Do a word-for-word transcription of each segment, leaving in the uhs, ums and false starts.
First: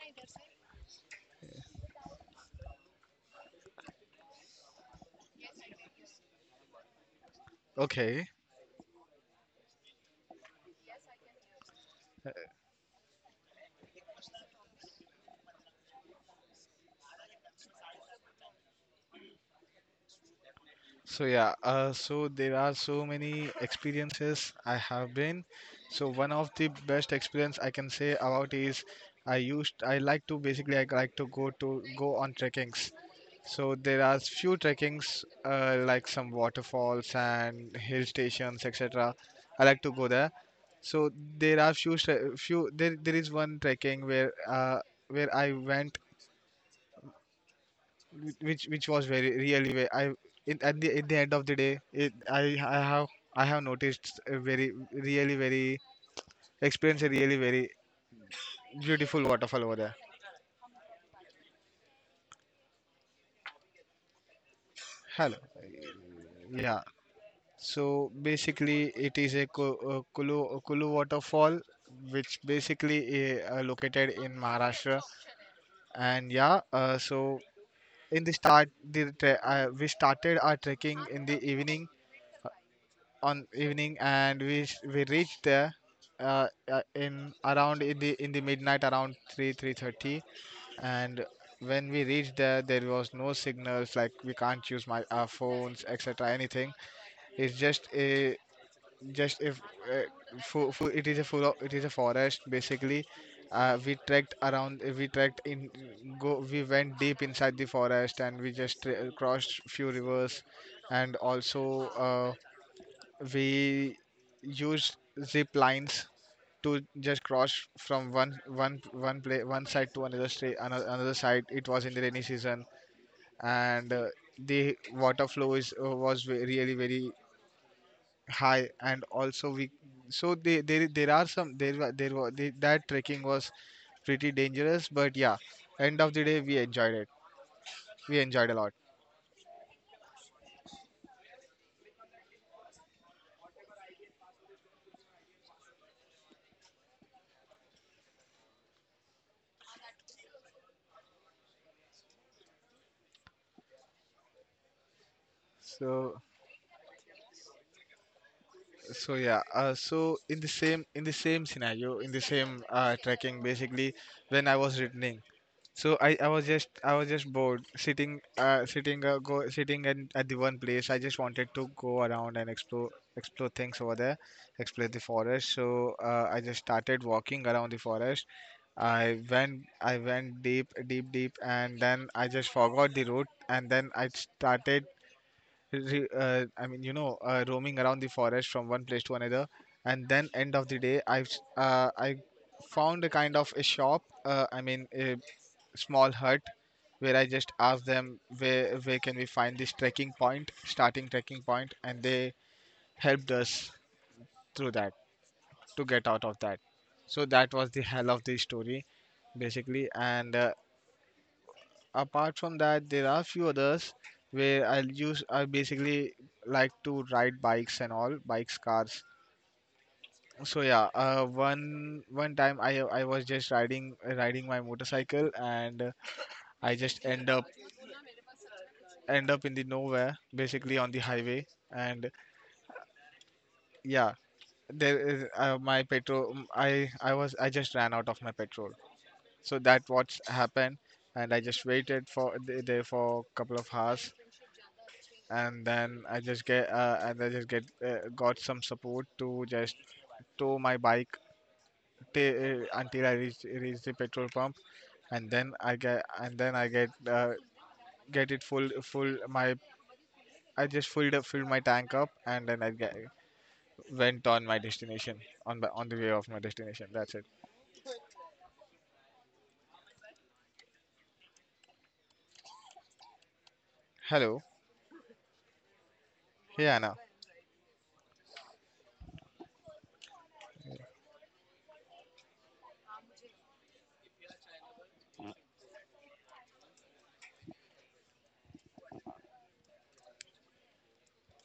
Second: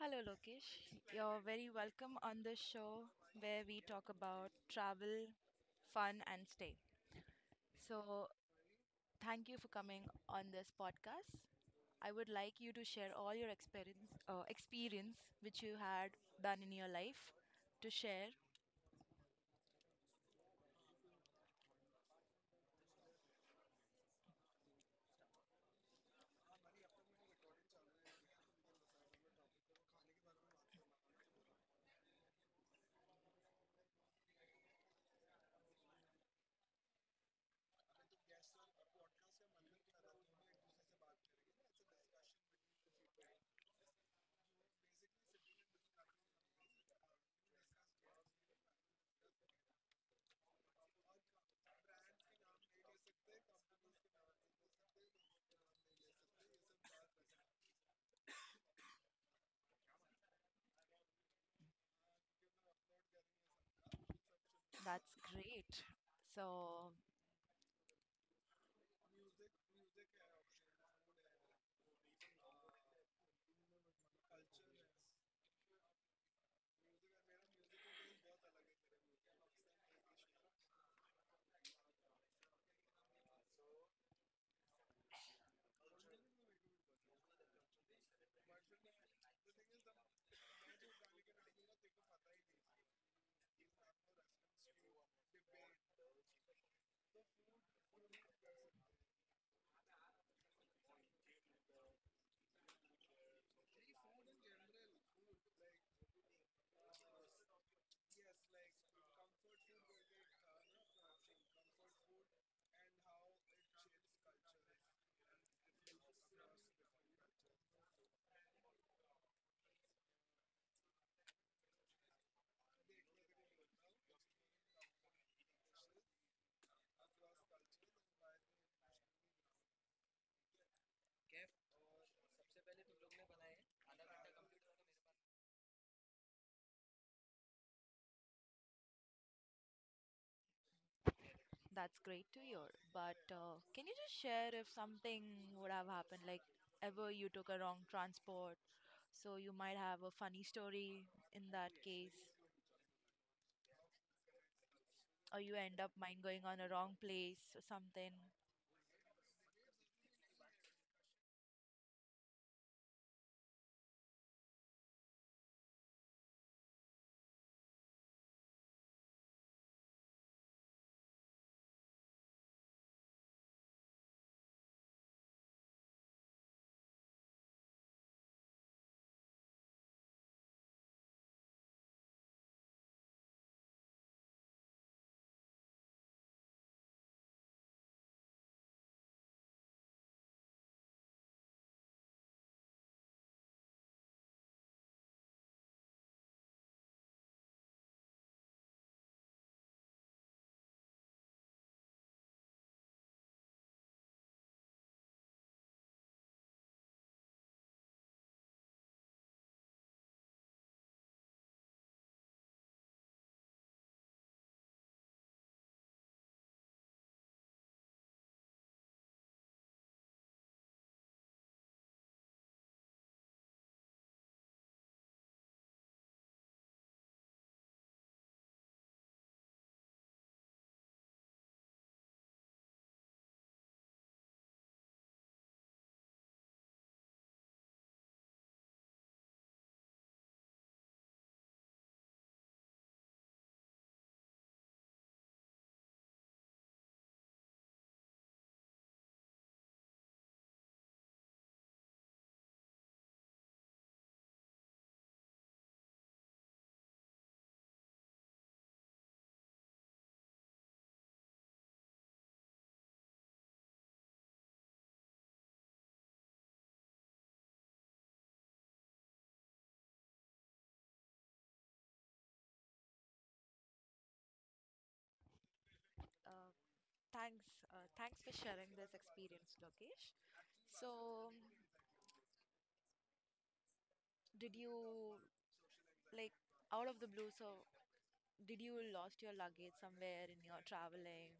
Hello, Lokesh. You're very welcome on the show where we talk about travel, fun, and stay. Okay. So, thank you for coming on this podcast. I would like you to share all your experience, uh, experience which you had done in your life to share. So yeah, uh, so there are so many experiences I have been. So one of the best experience I can say about is I used I like to basically I like to go to go on trekkings. So there are few trekkings uh, like some waterfalls and hill stations et cetera. I like to go there. So there are few stre- few there there is one trekking where uh, where I went whi- which which was very really ve- I in, at the at the end of the day it, I i have i have noticed a very really very experience a really very beautiful waterfall over there. That's Hello. great. Yeah, So, so basically it is a Ku- uh, kulu kulu waterfall which basically is uh, located in Maharashtra. And yeah, uh, so in the start, the tre- uh, we started our trekking in the evening on evening, and we s- we reached there uh, uh, in around in the in the midnight around three three thirty. And when we reached there, there was no signals, like we can't use my our phones etc, anything. It's just a just if uh, full, full, it is a full of, It is a forest, basically. Uh, we trekked around we trekked in go we went deep inside the forest, and we just uh, crossed few rivers. And also, uh, we used zip lines to just cross from one one one play one side to another state another, another side. It was in the rainy season, and uh, the water flow is uh, was ve- really very high. And also we, so they, there there are some there were there were the, that trekking was pretty dangerous, but yeah, end of the day we enjoyed it. We enjoyed a lot. that's great to hear. But uh, can you just share if something would have happened, like ever you took a wrong transport? So you might have a funny story in that case, or you end up so mind going on a wrong place or something. So yeah, uh, so in the same in the same scenario, in the same uh, tracking, basically, when I was returning, so I, I was just I was just bored, sitting uh, sitting uh, go sitting and at the one place. I just wanted to go around and explore, explore things over there, explore the forest. So uh, I just started walking around the forest. I went I went deep, deep, deep, and then I just forgot the route, and then I started re- uh, I mean, you know, uh, roaming around the forest from one place to another, and then end of the day, i uh, I found a kind of a shop. Uh, I mean, a small hut, where I just asked them where where can we find this trekking point, starting trekking point, and they helped us through that to get out of that. So that was the hell of the story, basically. And uh, apart from that, there are few others where I'll use. I basically like to ride bikes and all, bikes, cars. So yeah, uh, one one time I I was just riding riding my motorcycle, and uh, I just end up end up in the nowhere, basically on the highway. And yeah, there is uh, my petrol. Um, I I was, I just ran out of my petrol. So that what's happened, and I just waited for th- there for a couple of hours, and then I just get uh, and I just get uh, got some support to just tow my bike t- uh, until I reach reach the petrol pump, and then I get and then I get uh, get it full full my, I just filled up filled my tank up, and then I get, went on my destination, on the- on the way of my destination. That's it. Hello, Uh, hey Anna. thanks, uh, thanks for sharing this experience, Lokesh. So, did you like out of the blue? So, did you lost your luggage somewhere in your traveling?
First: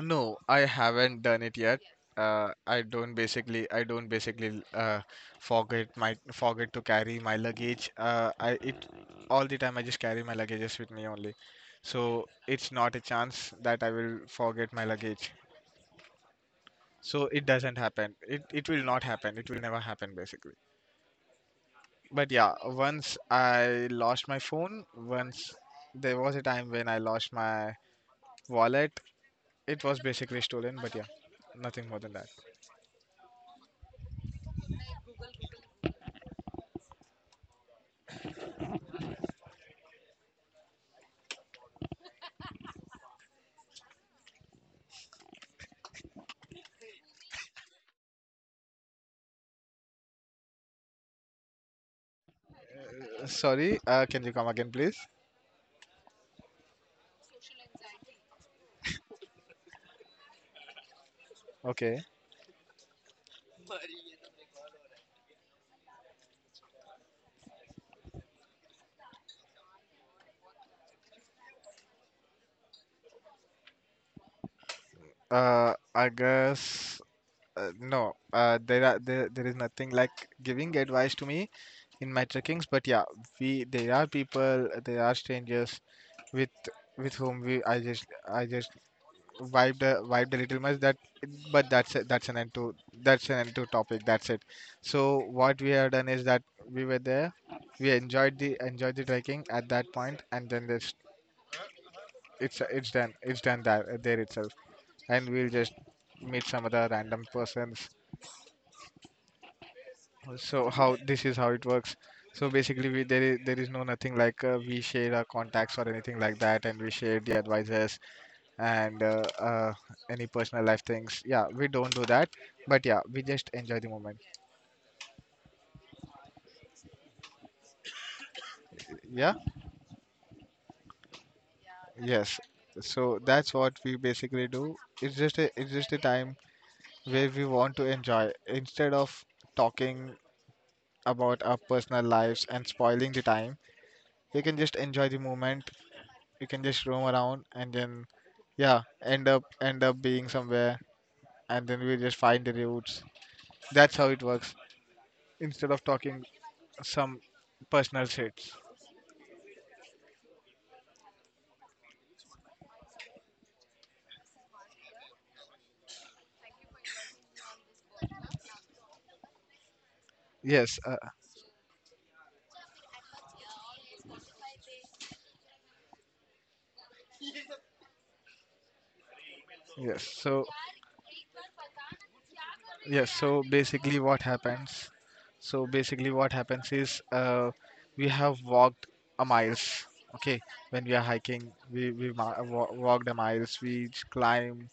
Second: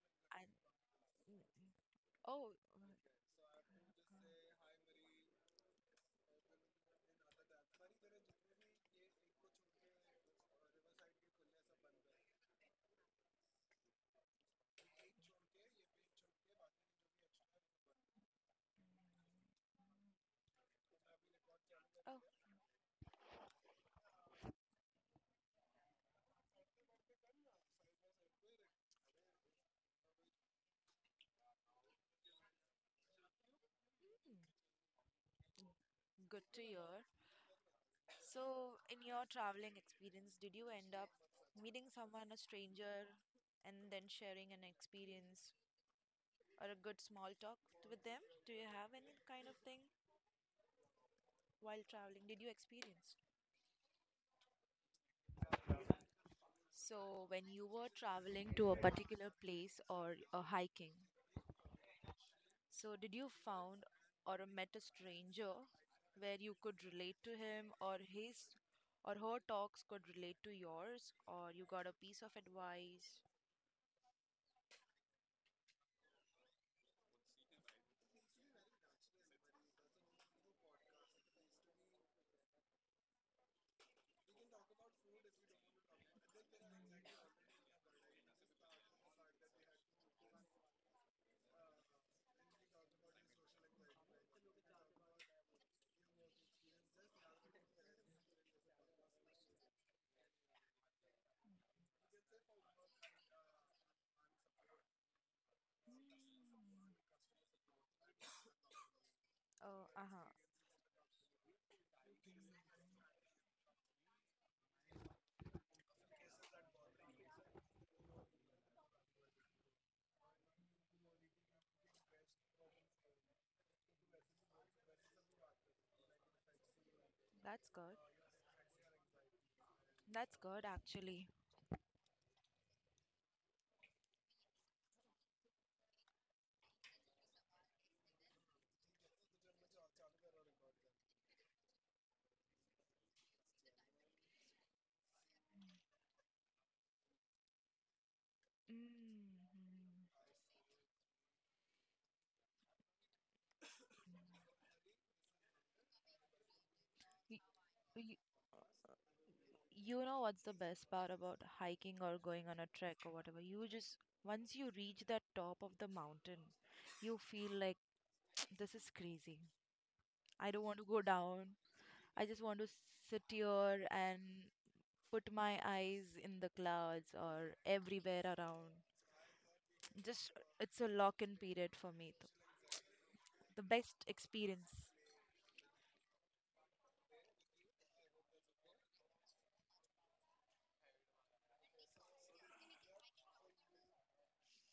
No, And I haven't done it yet. oh, Uh, I don't basically, I don't basically uh, forget my forget to carry my luggage. Uh, I it All the time I just carry my luggages with me only, so it's not a chance that I will forget my luggage. So it doesn't happen. It it will not happen. It will never happen, basically. oh, But yeah, once I lost my phone. Once there was a time when I lost my wallet. It was basically stolen, but yeah, nothing more than that. good to hear. So, in your traveling experience, did you end up meeting someone, a stranger, and then sharing an experience or a good small talk with them? Do you have any kind of thing while traveling? Did you experience? Sorry, uh, can you come again, please? So, when you were traveling to a particular place or uh, hiking, Okay. so, did you found or met a stranger where you could relate to him or his or her talks could relate to yours or you got a piece of advice? Uh, I guess uh, no. Uh, there are there, there is nothing like giving advice to me in my trekkings, but yeah, we there are people, there are strangers with with whom we I just I just vibed a, vibed a little much that, but that's a, that's an end to that's an end to topic. That's it. So what we have done is that we were there, we enjoyed the enjoyed the trekking at that point, and then this it's it's done, it's done that uh, there itself, and we'll just meet some other random persons. Oh, uh-huh. So how this is how it works. So basically we, there is there is no nothing like, uh, we share our contacts or anything like that, and we share the advices and uh, uh, any personal life things. Yeah, we don't do that, but yeah, we just enjoy the moment. That's good. Yeah. That's good actually. Yes. So that's what we basically do. It's just a it's just a time where we want to enjoy instead of talking about our personal lives and spoiling the time. You can just enjoy the moment. You can just roam around, and then yeah, Mm. end up end up being somewhere, and then we just find the routes. That's how it works. Instead of talking some Y- personal y- shits. You know what's the best part about hiking or going on a trek or whatever? You just, once you reach that top of the mountain, you feel like this is crazy. I don't want Yes, to uh, go down. I just want to sit here and put my eyes in the clouds or everywhere around. yes. Just, So it's a lock in period for me. Th- yes, so The basically best what experience. happens? So basically what happens is, uh, we have walked a miles. Okay, when we are hiking, we we ma- wa- walked a miles. We j- climb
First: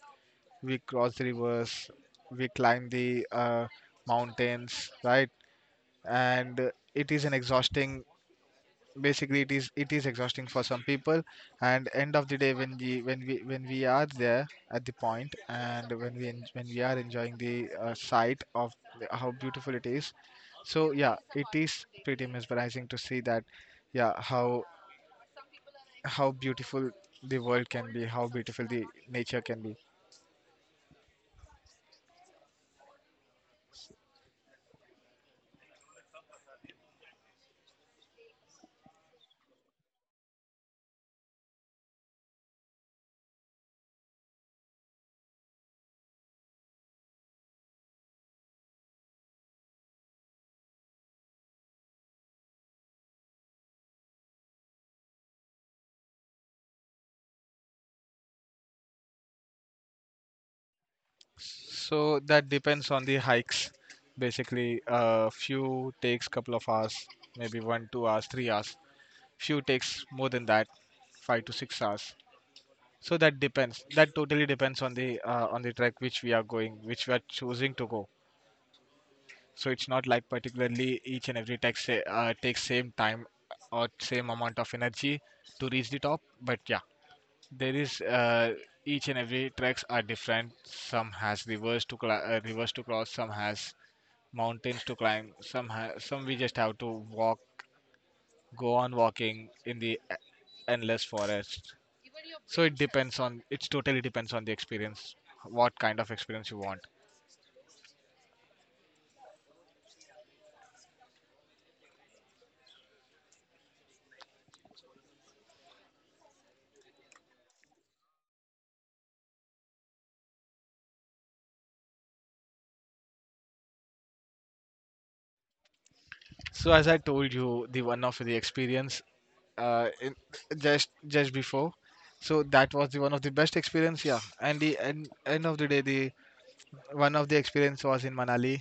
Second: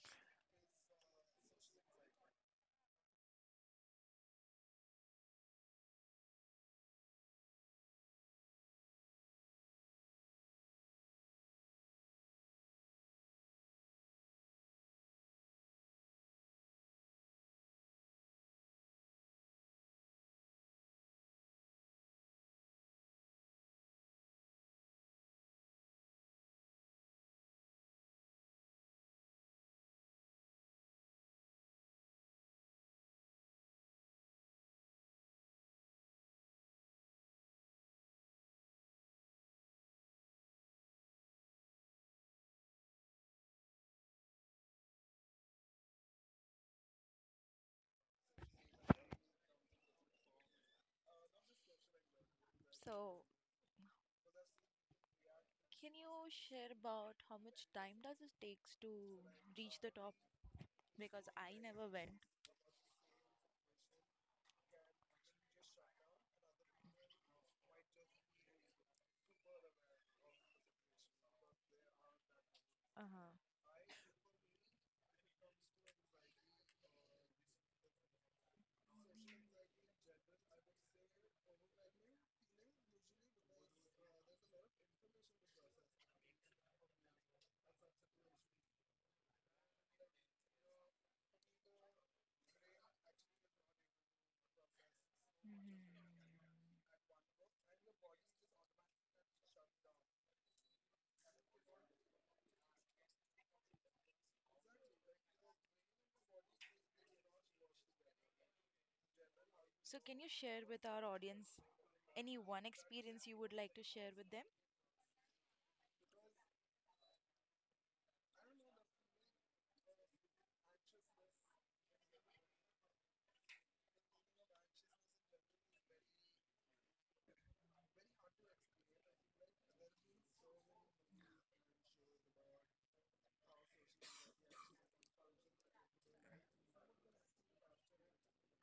We cross the rivers, we climb the uh, mountains, right? And uh, it is an exhausting. Basically, it is it is exhausting for some people. And end of the day, when we when we when we are there at the point, and when we en- when we are enjoying the uh, sight of the- how beautiful it is, so yeah, it is pretty mesmerizing to see that. Yeah, how how beautiful the world can be, how beautiful the nature can be. So, can you share about how much time does it takes to reach the top? Because I never went. So that depends on the hikes. Basically, a few takes couple of hours, maybe one, two hours, three hours. Few takes more than that, five to six hours. So Uh-huh. that depends. That totally depends on the uh, on the track which we are going, which we are choosing to go. So it's not like particularly each and every track say, uh, takes same time or same amount of energy to reach the top. But yeah, there is uh, each and every tracks are different. Some has reverse to cla uh, reverse to cross. Some has mountains to climb. Some ha- some we Hmm. just have to walk, go on walking in the e- endless forest. So it depends on it's totally depends on the experience, what kind of experience you want. So, can you share with our audience any one experience you would like to share with them? So as I told you, the one of the experience uh, in, just just before. So that was the one of the best experience, yeah. And the end, end of the day, the one of the experience was in Manali.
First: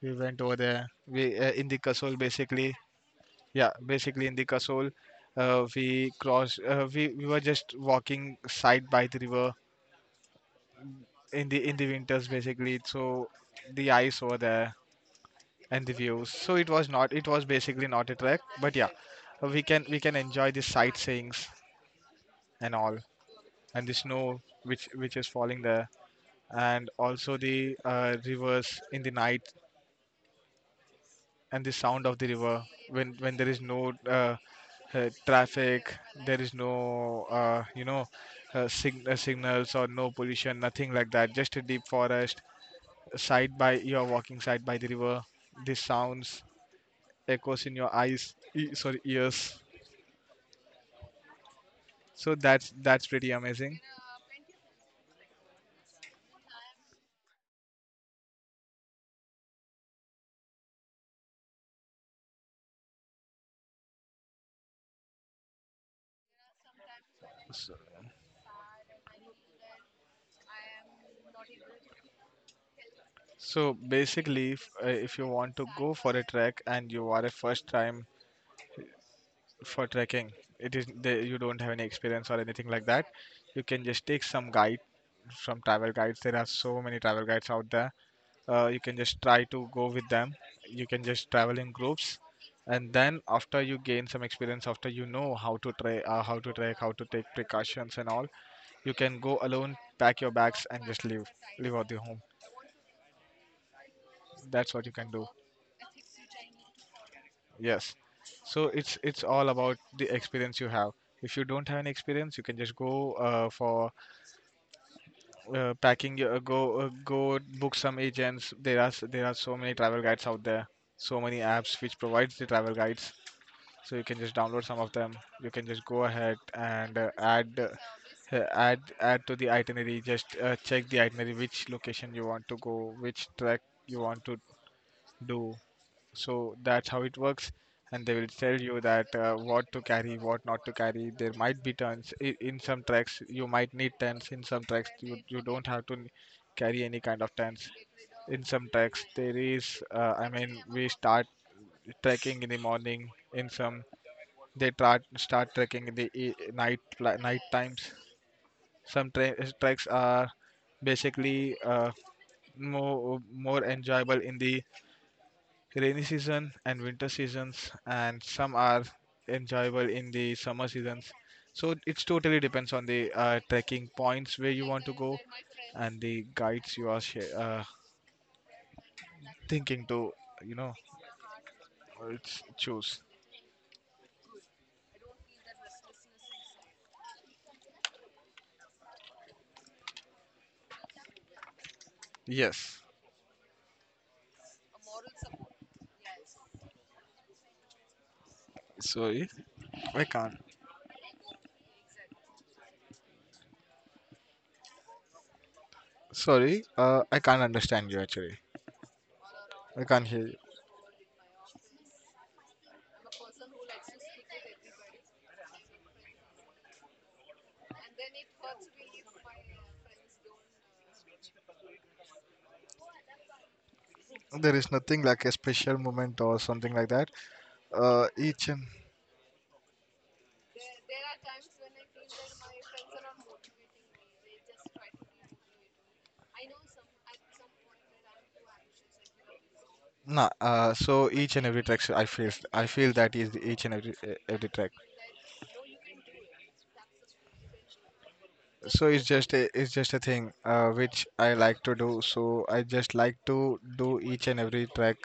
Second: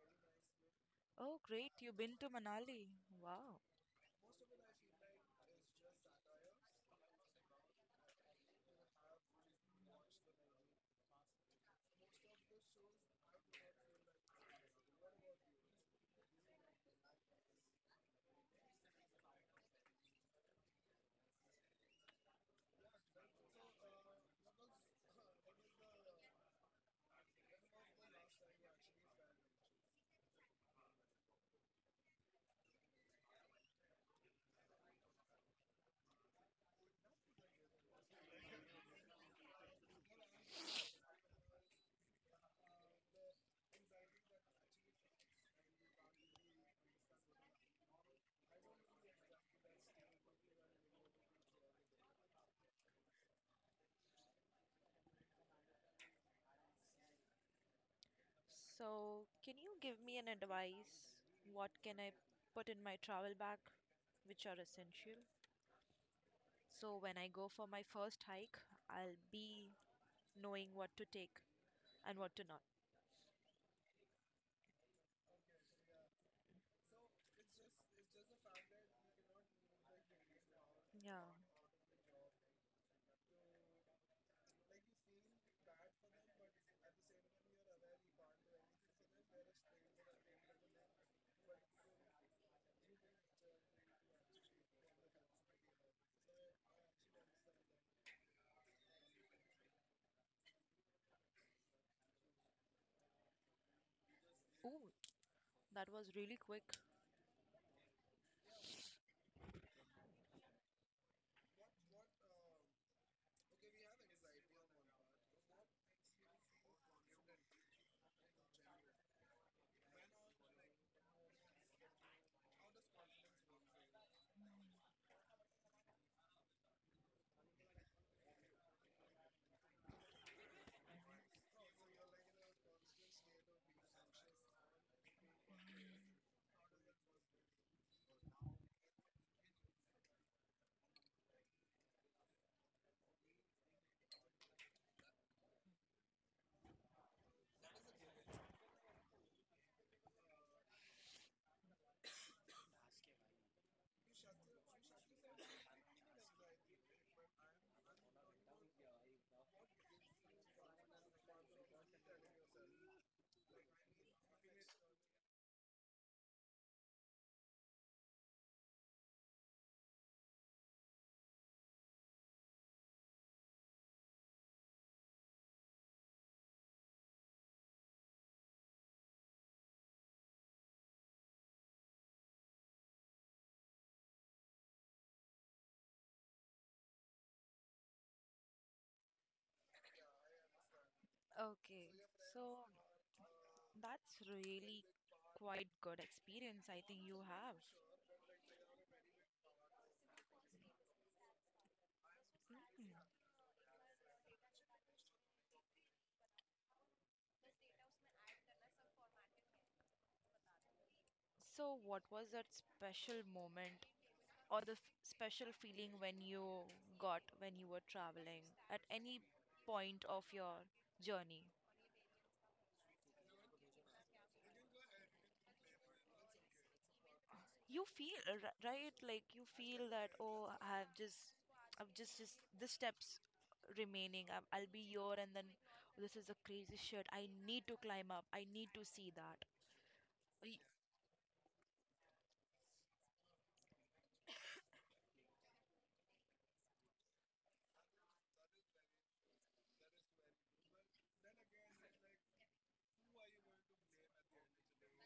We went over there. We, Oh, uh, in great. the You've been Kasol, to basically. Manali. Wow. Yeah, basically in the Kasol, uh, we cross. Uh, we we were just walking side by the river in the in the winters, basically. So the ice over there and the views. So it was not. It was basically not a trek. But yeah, uh, we can we can enjoy the sightseeings and all, and the snow which which is falling there, and also the uh, rivers in the night, and the sound of the river when when there is no uh, uh, traffic. There is no, uh, you know, uh, sig- uh, signals or no pollution, nothing like that. Just a deep forest. Side by You're walking side by the river. The sounds echoes in your eyes, e- sorry, ears. So that's that's pretty amazing. So, can you give me an advice? What can I put in my travel bag, which are essential? So, when I go for So, my first hike, I'll be knowing what to take and what to not. so basically, if uh, if you want to go for a trek and So you it's are a first just time it's just the fact that we cannot move for the trekking, human it power. is Yeah. Out the, of you don't have any the experience job. or anything like that. You can just take some guide from travel guides. There are so many travel guides out there, uh, you can just try to go with them. You can just travel in groups, and then after you gain some experience, after you know how to try uh, how to trek, how to take precautions and all, you can go alone, pack your bags and just leave leave out the home. That's what Ooh, you can do. that was really quick. Yes, so it's it's all about the experience you have. If you don't have any experience, you can just go, uh, for, uh, packing your- uh, go uh, go book some agents. There are s- there are so many travel guides out there, so many apps which provides the travel guides. So you can just download some of them. You can just go ahead and uh, add uh, add add to the itinerary. Just uh, check the itinerary, which location you want to go, which trek you want to do. So that's how it works. And they will tell you that, uh, what to carry, what not to carry. There might be turns i- in some tracks you might need tents, in some tracks you, you don't have to n- carry any kind of tents. In some tracks there is, uh, I mean, we start trekking in the morning. In some, they tra- start trekking in the e- night, pla- night times. Some tra- treks are basically uh, more more enjoyable in the rainy season and winter seasons, and some are enjoyable in the summer seasons. So it's totally depends on the uh, trekking points where you want to go, and the guides you are sh- uh, thinking to, you know uh, it's choose. So okay, yeah, that's, so Yes. that's the really big part, quite good experience I think you have. Sorry. I can't. Hmm. Sorry, uh, I can't understand you actually. I can't hear you. So what was that special moment or the f special feeling when you got when you were traveling at any point of your journey? There is nothing like a special moment or something like that. You Uh, feel uh, each ri- and right, like you feel that oh, i've just I've just just the steps remaining, i I'll be here, and then oh, this is a crazy shit, I need to climb up, I need to see that. nah, Y- uh, so each and every track I feel, I feel that is each and every e- every track. So it's just a it's just a thing uh, which I like to do. So I just like to do each and every track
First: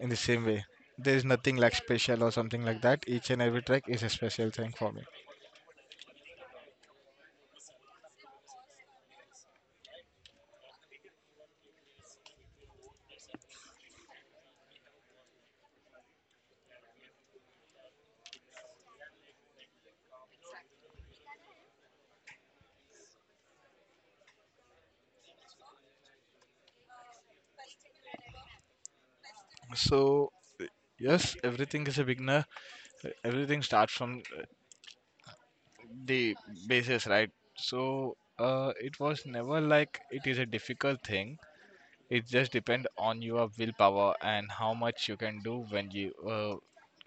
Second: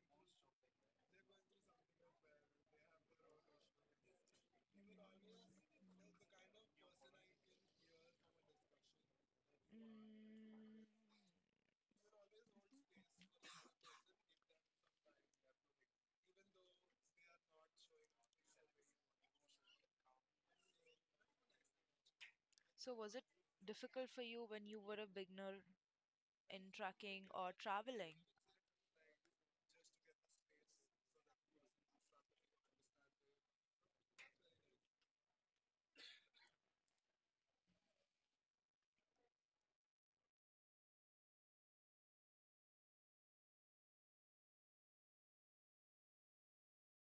in the same way. There is nothing like special or something like that. Each and every track is a special thing for me. mm, so was it difficult for you when you were a beginner in trekking or traveling? So yes, everything is a beginner. Everything starts from the basis, right? So uh, it was never like it is a difficult thing. It just depend on your willpower and how much you can do when you uh,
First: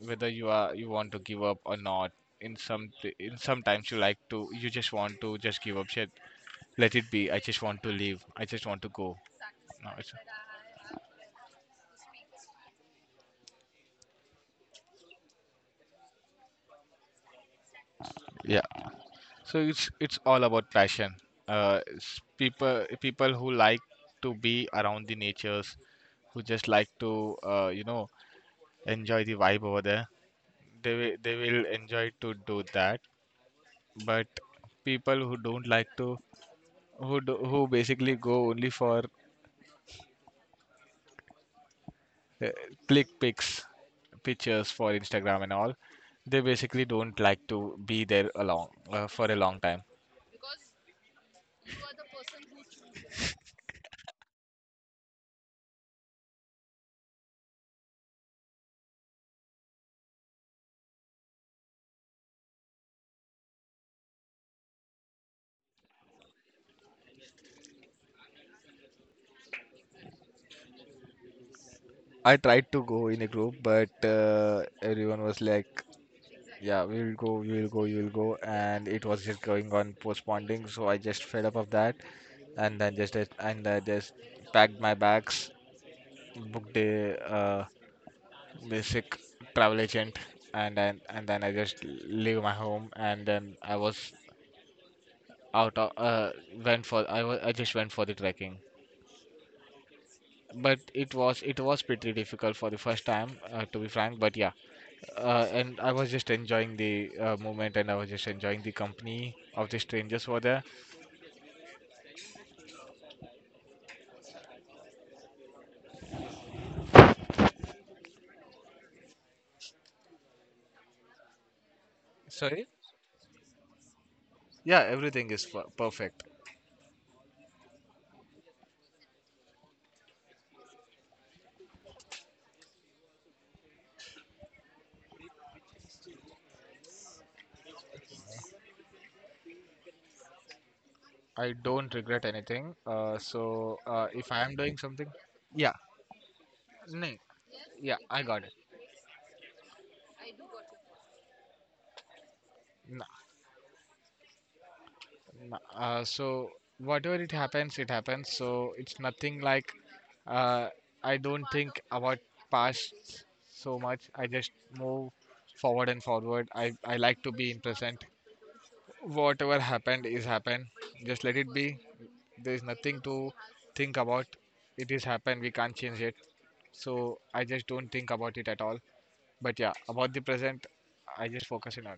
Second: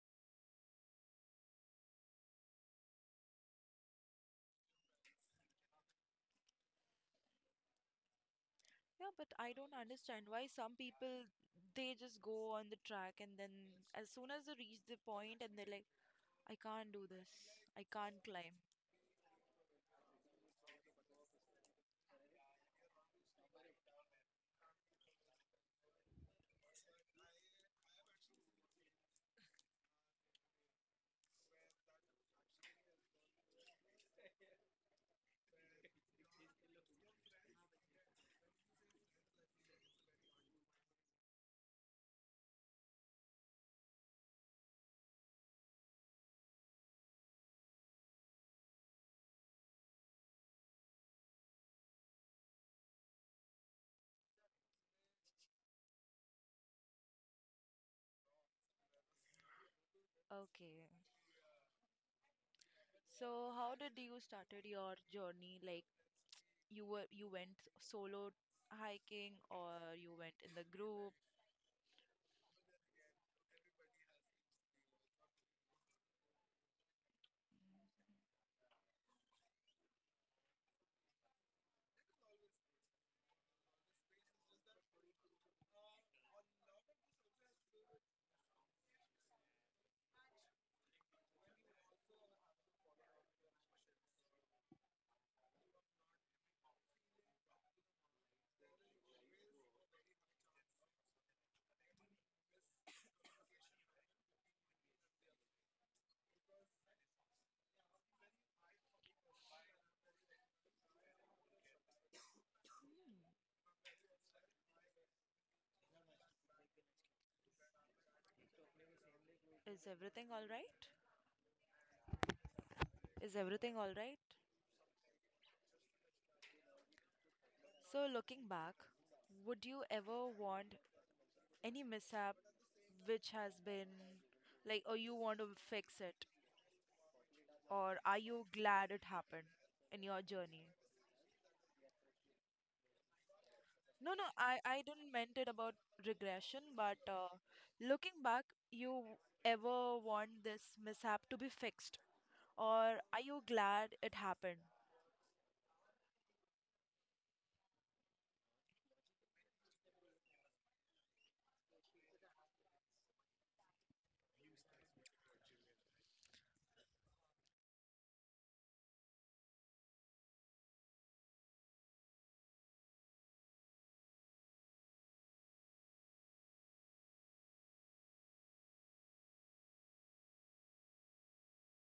whether you are you want to give up or not. In some t- in sometimes you like to, you just want to just give up shit. Let it be. I just want to leave. I just want to Yeah, go. but I don't No, it's, understand why some people they just go on the track and then as soon as they reach the point and they're like, I can't do this. I can't climb. yeah, so it's it's all about passion. Uh, s- people people who like to be around the natures, who just like to, uh, you know enjoy the vibe over there. They will, they will enjoy to do that. But people who don't like to, who do, who basically go only for, uh, click pics, pictures for Instagram and all, they basically don't like to be there along uh, for a long time. Okay. So how did you started your journey? Like you were, you went solo hiking or you went in the group? I tried to go in a group, but uh, everyone was like, "Yeah, we will go, we will go, you will go," and it was just going on postponing. So I just fed up of that, and then just and I just packed my bags, booked a, uh, basic travel agent, and then and then I just leave my home, and then I was out of, uh, went for I wa- I just went for the trekking. But it was, it was pretty difficult for the first time, uh, to be frank, but yeah, uh, and I was just enjoying the, uh, moment, and I was just enjoying the company of the strangers who were there. Is everything all right? Sorry? Is everything all right? Yeah, everything is per- perfect. So looking back, would you ever want any mishap which has been like or you want to fix it or are you glad it happened in your journey? I don't regret anything, uh, so uh, No, no, if I am I, doing I something. didn't meant it Yeah. about regression, but No. Uh, yeah, looking I got back, it. you ever want this mishap to be fixed, or are you glad it happened? N- Uh, so whatever it happens, it happens. So it's nothing like, uh, I don't think about past so much. I just move forward and forward. I, I like to be in present. Whatever happened is happened. Just let it be. There is nothing to think about. It is happened. We can't change it. So I just don't think about it at all. But yeah, about the present, I just focus in on.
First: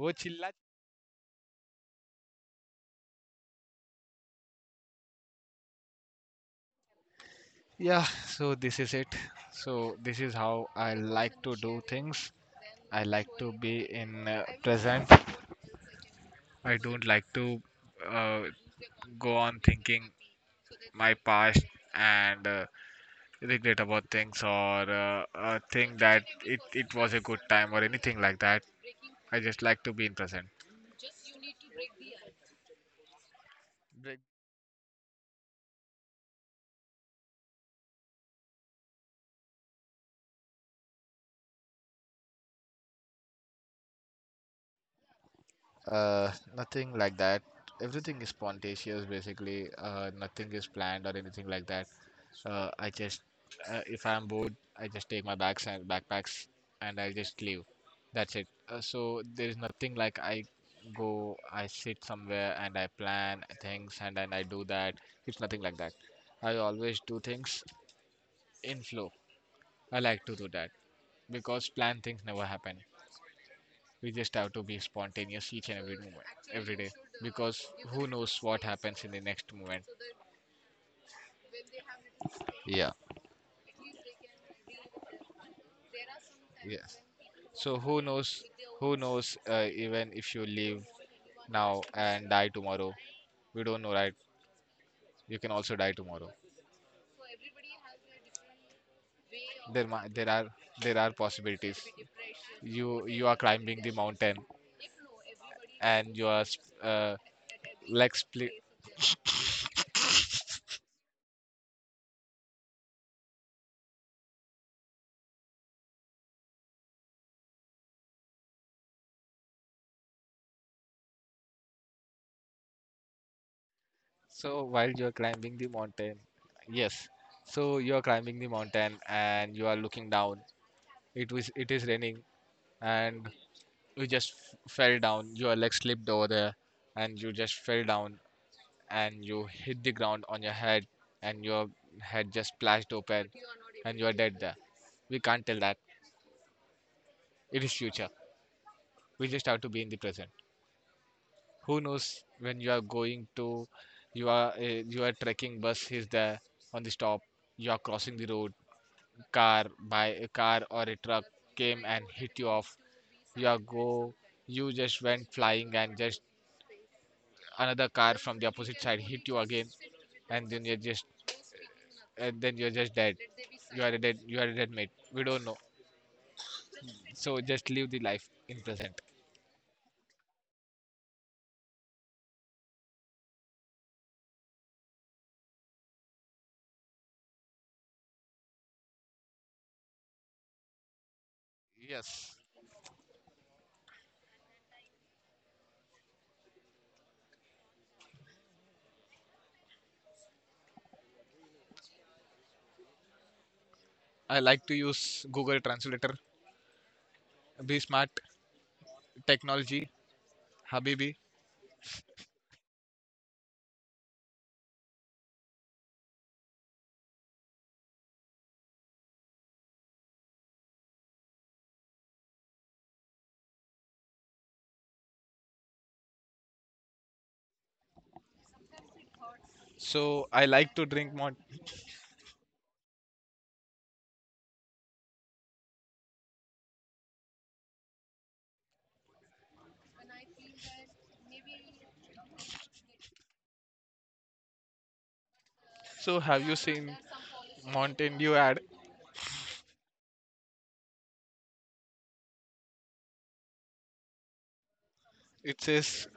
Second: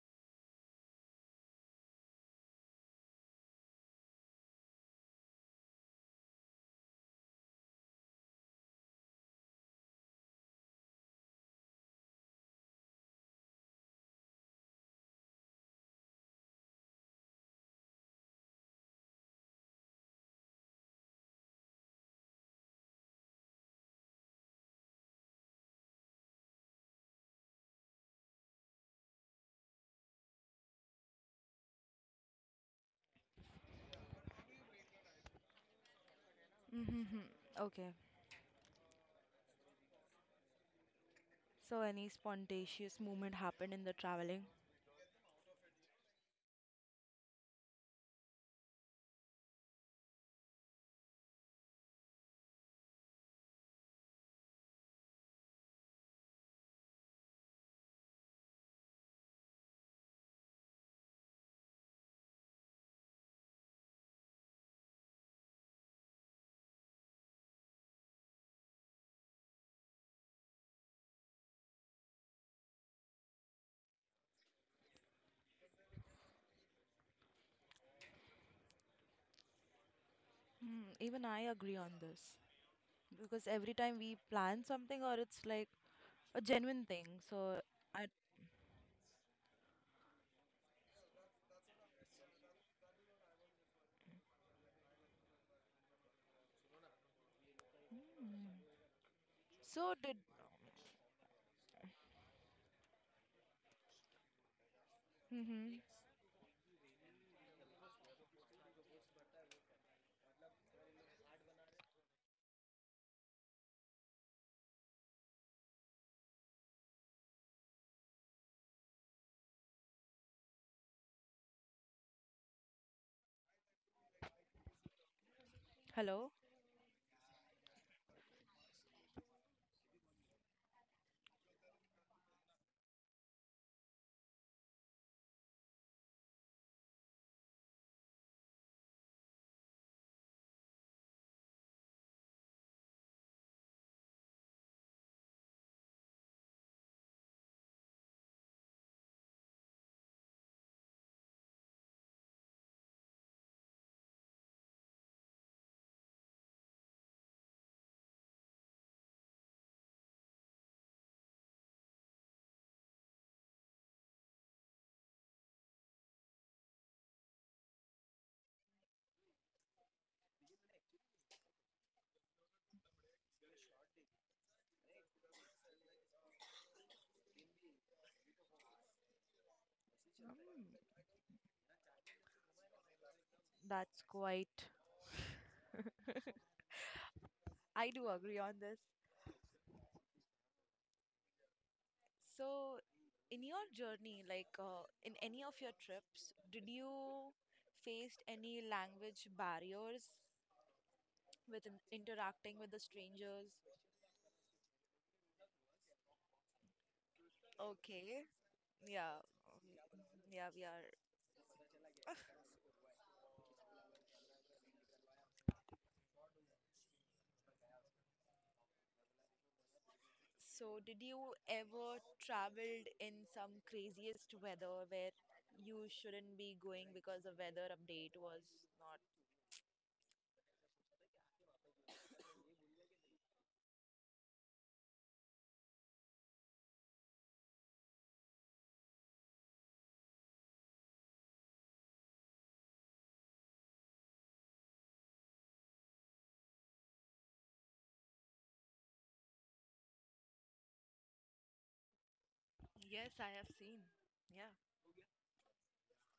वो चिल्ला. Yeah, so this is it. So this is how I like to do things. I like to be in uh, present. I don't like to, uh, go on thinking my past, and uh, regret about things or uh, uh, think that it, it was a good time or anything like that. I just like to be in present. Break. Mm-hmm. Okay. So, any spontaneous movement happened in the traveling? Uh, nothing like that. Everything is spontaneous, basically. Uh, nothing is planned or anything like that. Uh, I just, uh, if I'm bored, I just take my bags and backpacks and I just leave. That's it. Uh, so there's nothing like I go, I sit somewhere and I plan things and then I do that. It's nothing like that. I always do things in flow. I like to do that because planned things never happen. We just have to be spontaneous each and every moment, every day, because who knows what happens in the next moment. Hmm, even I agree on this, Yeah, because every time we plan something or it's like a genuine yes. thing. So So who I, knows? Who knows? Uh, even if you live now and die tomorrow, we don't know, right? You can also die tomorrow. mm. There, So, ma- did, there are there are possibilities. You you are climbing the mountain hmm, and you are sp- uh, like split. So while you are climbing the mountain, hello. yes. So you are climbing the mountain and you are looking down. It was it is raining, and you just f- fell down. Your leg slipped over there, and you just fell down, and you hit the ground on your head, and your head just splashed open, and you are dead there. We can't tell that. It is future. We just have to be in the present. Who knows when you are going to, you are uh, you are trekking, bus is there on the stop. You are crossing the road. Car by a car or a truck came and hit you off. Yeah, go, you just went flying, and just another car from the opposite side hit you again, and then you're just, and then you're just dead. You are a dead you are a dead mate. We don't know. So just live the life in present. That's quite. I do agree on this. Yes, So, in your journey, like uh, in any of your trips, did you faced any language barriers with in- interacting with the strangers? I like to use Google Translator. Be smart. Okay, yeah, Technology. yeah, we are. Habibi. So, did you ever traveled in some craziest weather where you shouldn't be going because the weather update was not? So I like to drink mont so have you seen Mountain Dew ad? Yes, I have seen. Yeah, It says,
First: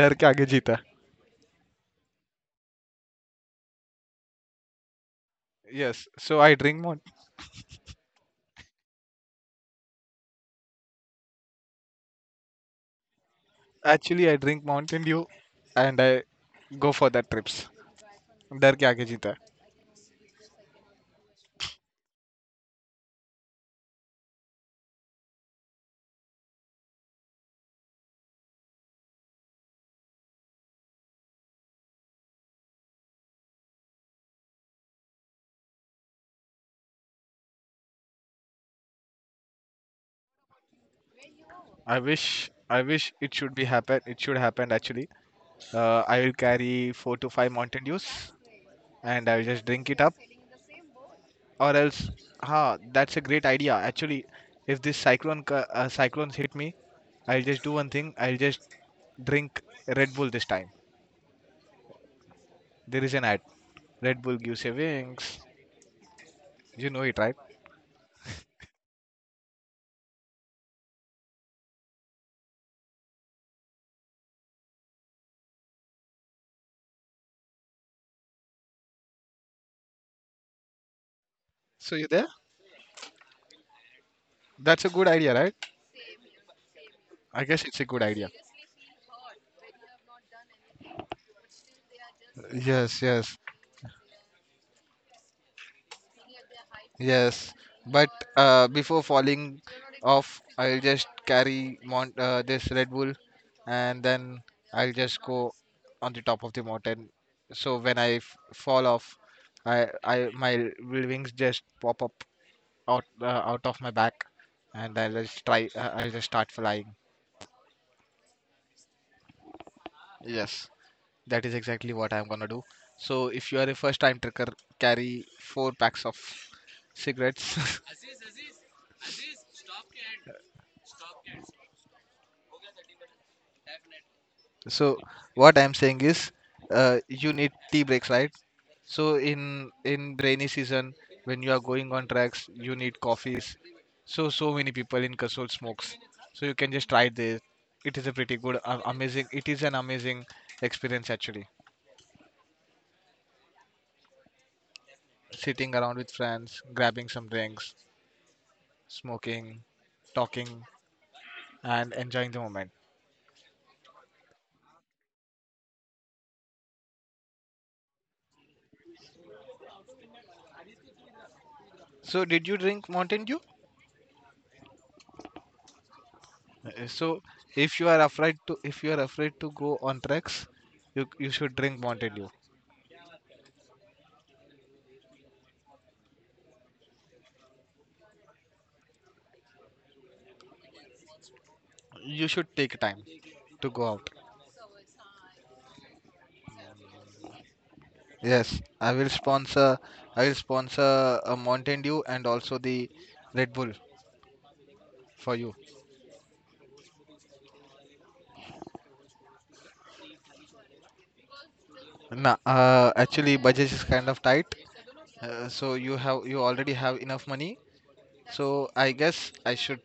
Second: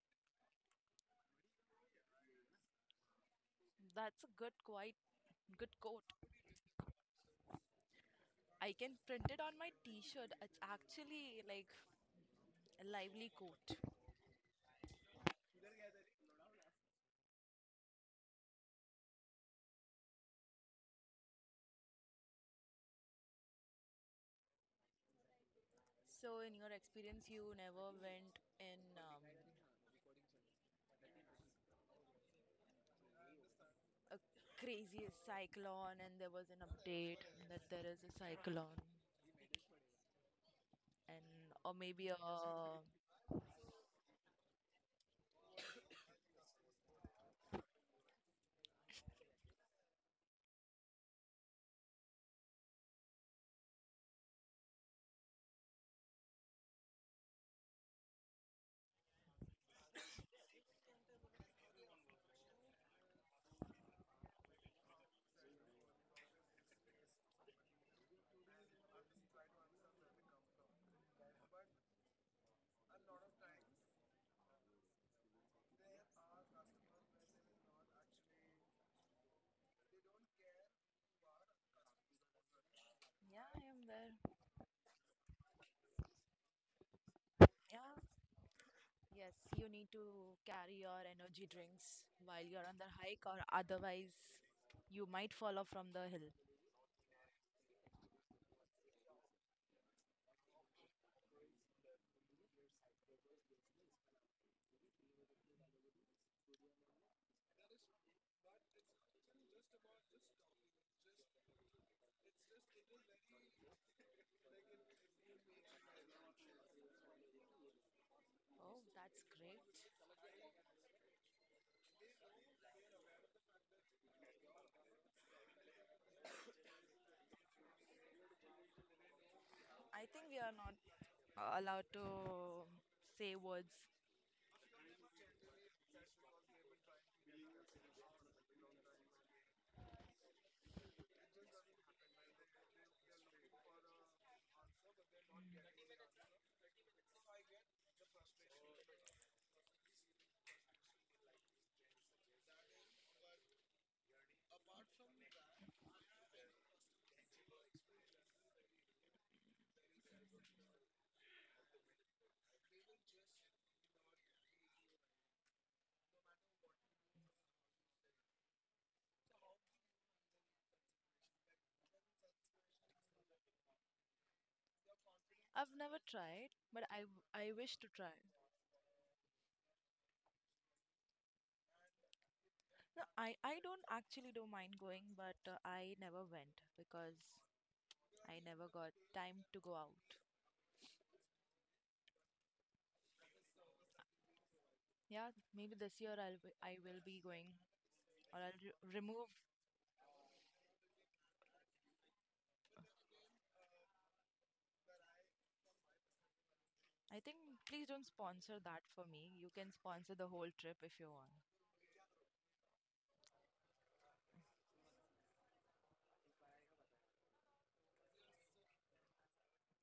"Dar ke aage jeeta." that's a good, quite good Yes, quote. so I drink mont. I can print it on my t-shirt. It's actually like a lively quote. Actually, I drink Mountain Dew and I go for that trips. डर के आगे जीता है. So, in your experience, you never went in um, a crazy cyclone, and there was an update that there is a cyclone, and or I maybe a, wish, yeah, I wish it should be happen. It should happen actually. Uh, I will carry four to five Mountain Dews and I will just drink it up. Or else, ha, that's a great idea. Actually, if this cyclone co- uh, cyclones hit me, I'll just do one thing. I'll just drink Red Bull this time. There is an ad. Red Bull gives you wings. You know it, right? So you there? I am there. That's a good idea, right? I guess it's Yeah, a good idea. yes, you need to carry your energy drinks while you're on the Yes, hike, yes, or otherwise you might fall off from the hill. yes. But uh, before falling off, I'll just carry mon uh, this Red Bull, and then I'll just go on the top of the mountain. So when I f fall off, I, I my wings just pop up out uh, out of my back, and I'll just try. Uh, I'll just start flying. Oh, that's great. Yes, that is exactly what I'm gonna do. So if you are a first-time trekker, carry four packs of cigarettes. I think we are not allowed to say words. So what I'm saying is, uh, you need tea breaks, right? So in in rainy season, when you are going on tracks, you need coffees. So so many people in Kasol smokes. So you can just try this. It is a pretty good, a- amazing. It is an amazing experience actually. Sitting around with friends, grabbing some drinks, smoking, talking, and enjoying the moment. So did you drink Mountain Dew? I've never tried, Uh, but I, So w- I if wish you to are try. afraid to, if you are afraid to go on treks, you you should drink Mountain Dew. No, I, I don't actually don't mind going, but uh, I never went because I never got time to go out. You should take time to go out. Yeah, maybe this year I'll be, I will be going or Yes, I'll I re- will remove. sponsor I will sponsor a Mountain Dew and also the Red Bull for you. I think please don't sponsor that for me. You can sponsor the whole trip if you want. Nah, uh, actually budget is kind of tight. Uh, so you have, you already have enough money. So I guess I should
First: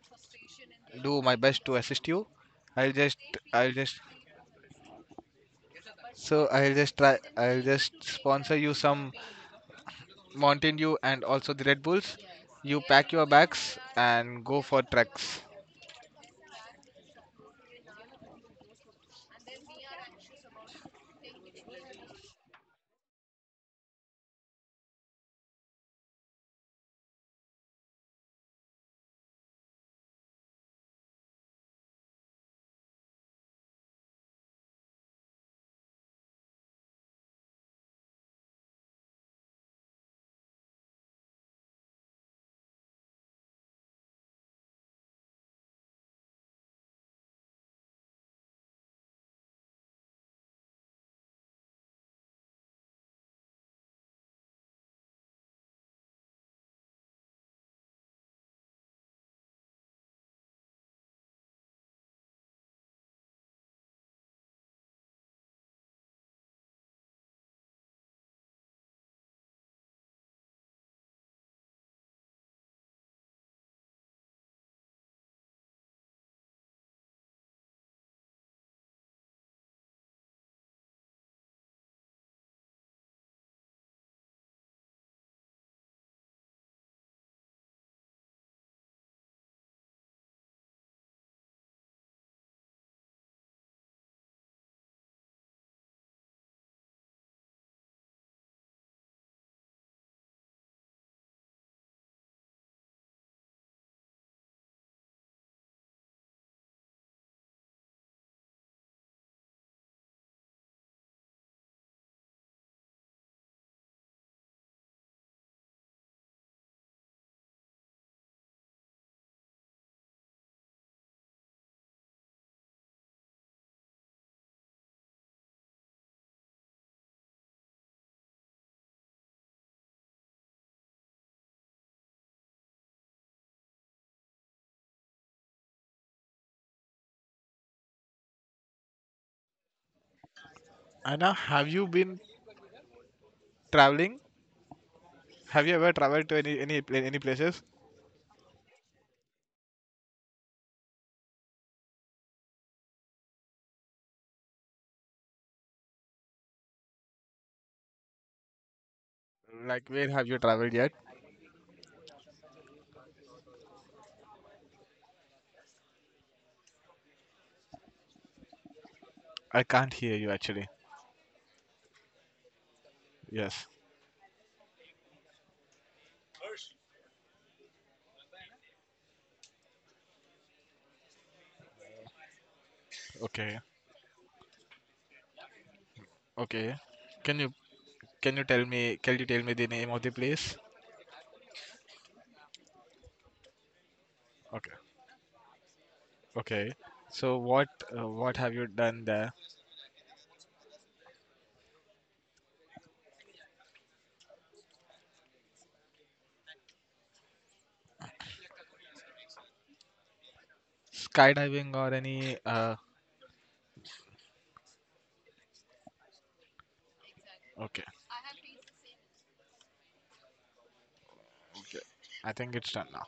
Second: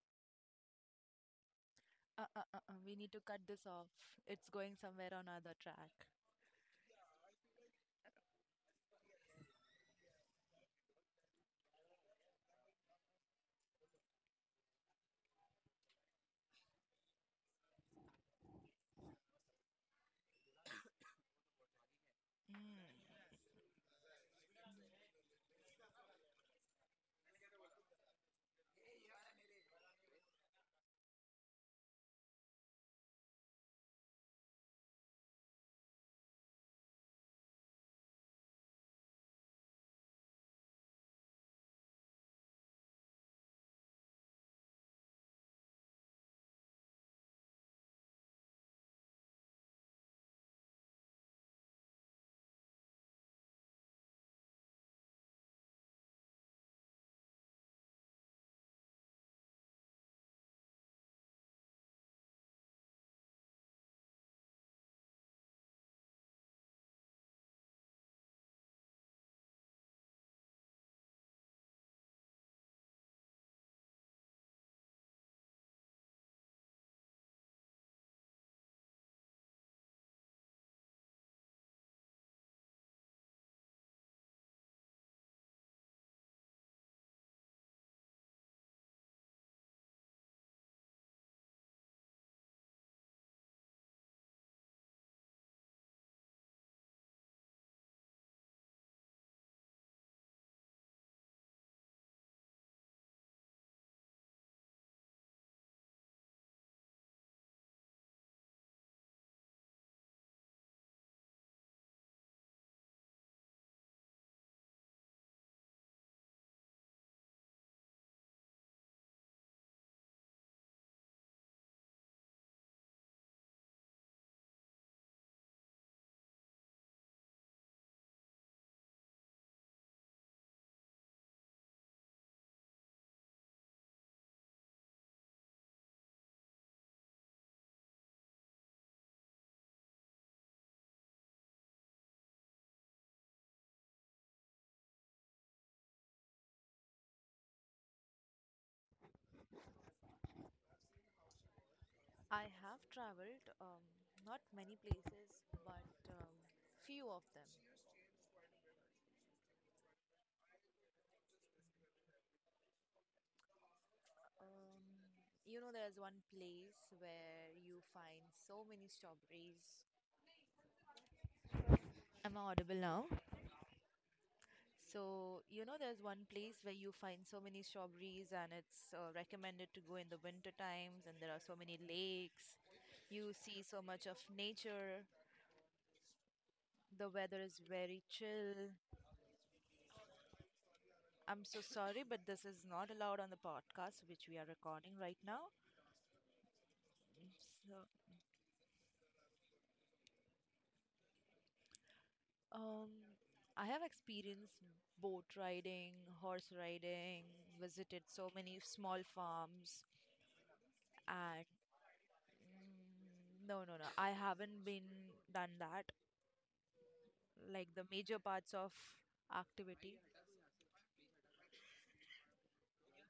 do my best to assist you. Uh, uh, uh, uh, I'll we need just to cut this I'll off. just It's going somewhere on other track. so I'll just try, I'll just sponsor you some Mountain Dew and also the Red Bulls, you pack your bags and go for treks. Mm. Anna, have you been traveling? Have you ever traveled to any any pla- any places? I have traveled um, not many places, but um, few of them. Like where have you traveled yet? Um, you know, there's one place where you find so many I strawberries. can't hear you actually. Am I audible now? Yes. So, you know, there's one place where you find so many strawberries, and it's uh, recommended to go in the winter times, and there are so many lakes. You see Okay. so much of nature. Okay. The weather Can you is very can you tell chill. me, can you tell me the name of the place? I'm so sorry, but this is not allowed on the podcast which we are Okay. recording right now. Okay. So what, So, uh, what have you done there? um, I have experienced boat riding, horse riding, visited so many small farms, and Skydiving or any uh, mm, no, no, no, I haven't been done that. Like okay. the major parts of activity, I think it's done now.